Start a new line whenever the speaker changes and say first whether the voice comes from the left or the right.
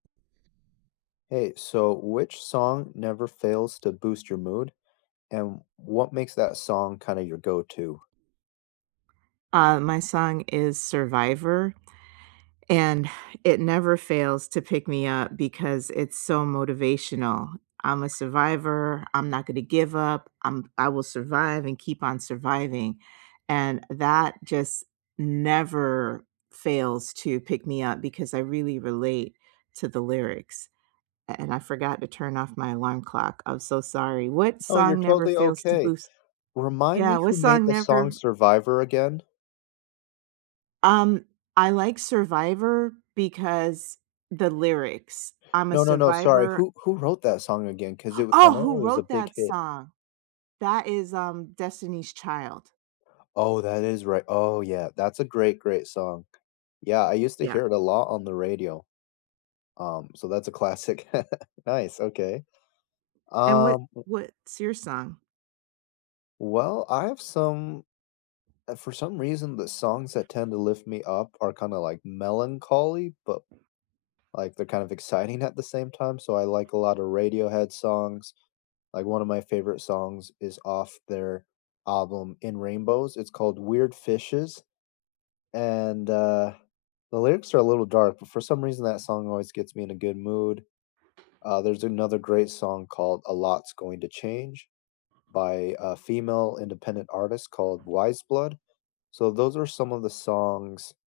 left: Hey, so which song never fails to boost your mood, and what makes that song kinda your go-to?
right: Uh, my song is Survivor, and it never fails to pick me up because it's so motivational, "I'm a survivor, I'm not gonna give up. I'm I will survive and keep on surviving," and that just never fails to pick me up because I really relate to the lyrics. An an I forgot to turn off my alarm clock, I'm so sorry. What
left: Oh, you're
right: song never
left: totally
right: fails to
left: okay.
right: boost
left: Remind
right: Yeah,
left: me
right: what
left: who made
right: song
left: the
right: never
left: song Survivor again?
right: Um, I like Survivor because the lyrics, "I'm a
left: No, no, no, sorry,
right: survivor"
left: who who wrote that song again? 'Cause it w I
right: Oh!
left: know
right: Who
left: it was a
right: wrote
left: big
right: that
left: hit.
right: song? That is, um, Destiny's Child.
left: Oh, that is right, oh yeah, that's a great, great song. Yeah, I used to
right: Yeah.
left: hear it a lot on the radio, um, so that's a classic. Nice, okay.
right: And what
left: Um, w
right: what's your song?
left: Well, I have some eh, for some reason, the songs that tend to lift me up are kinda, like, melancholy, but, like, they're kind of exciting at the same time. So, I like a lotta Radiohead songs, like, one of my favorite songs is off their album In Rainbows, it's called Weird Fishes, and, uh, the lyrics are a little dark, but for some reason that song always gets me in a good mood. Uh, there's another great song called A Lot's Going to Change by a female, independent artist called Weyes Blood. So, those are some of the songs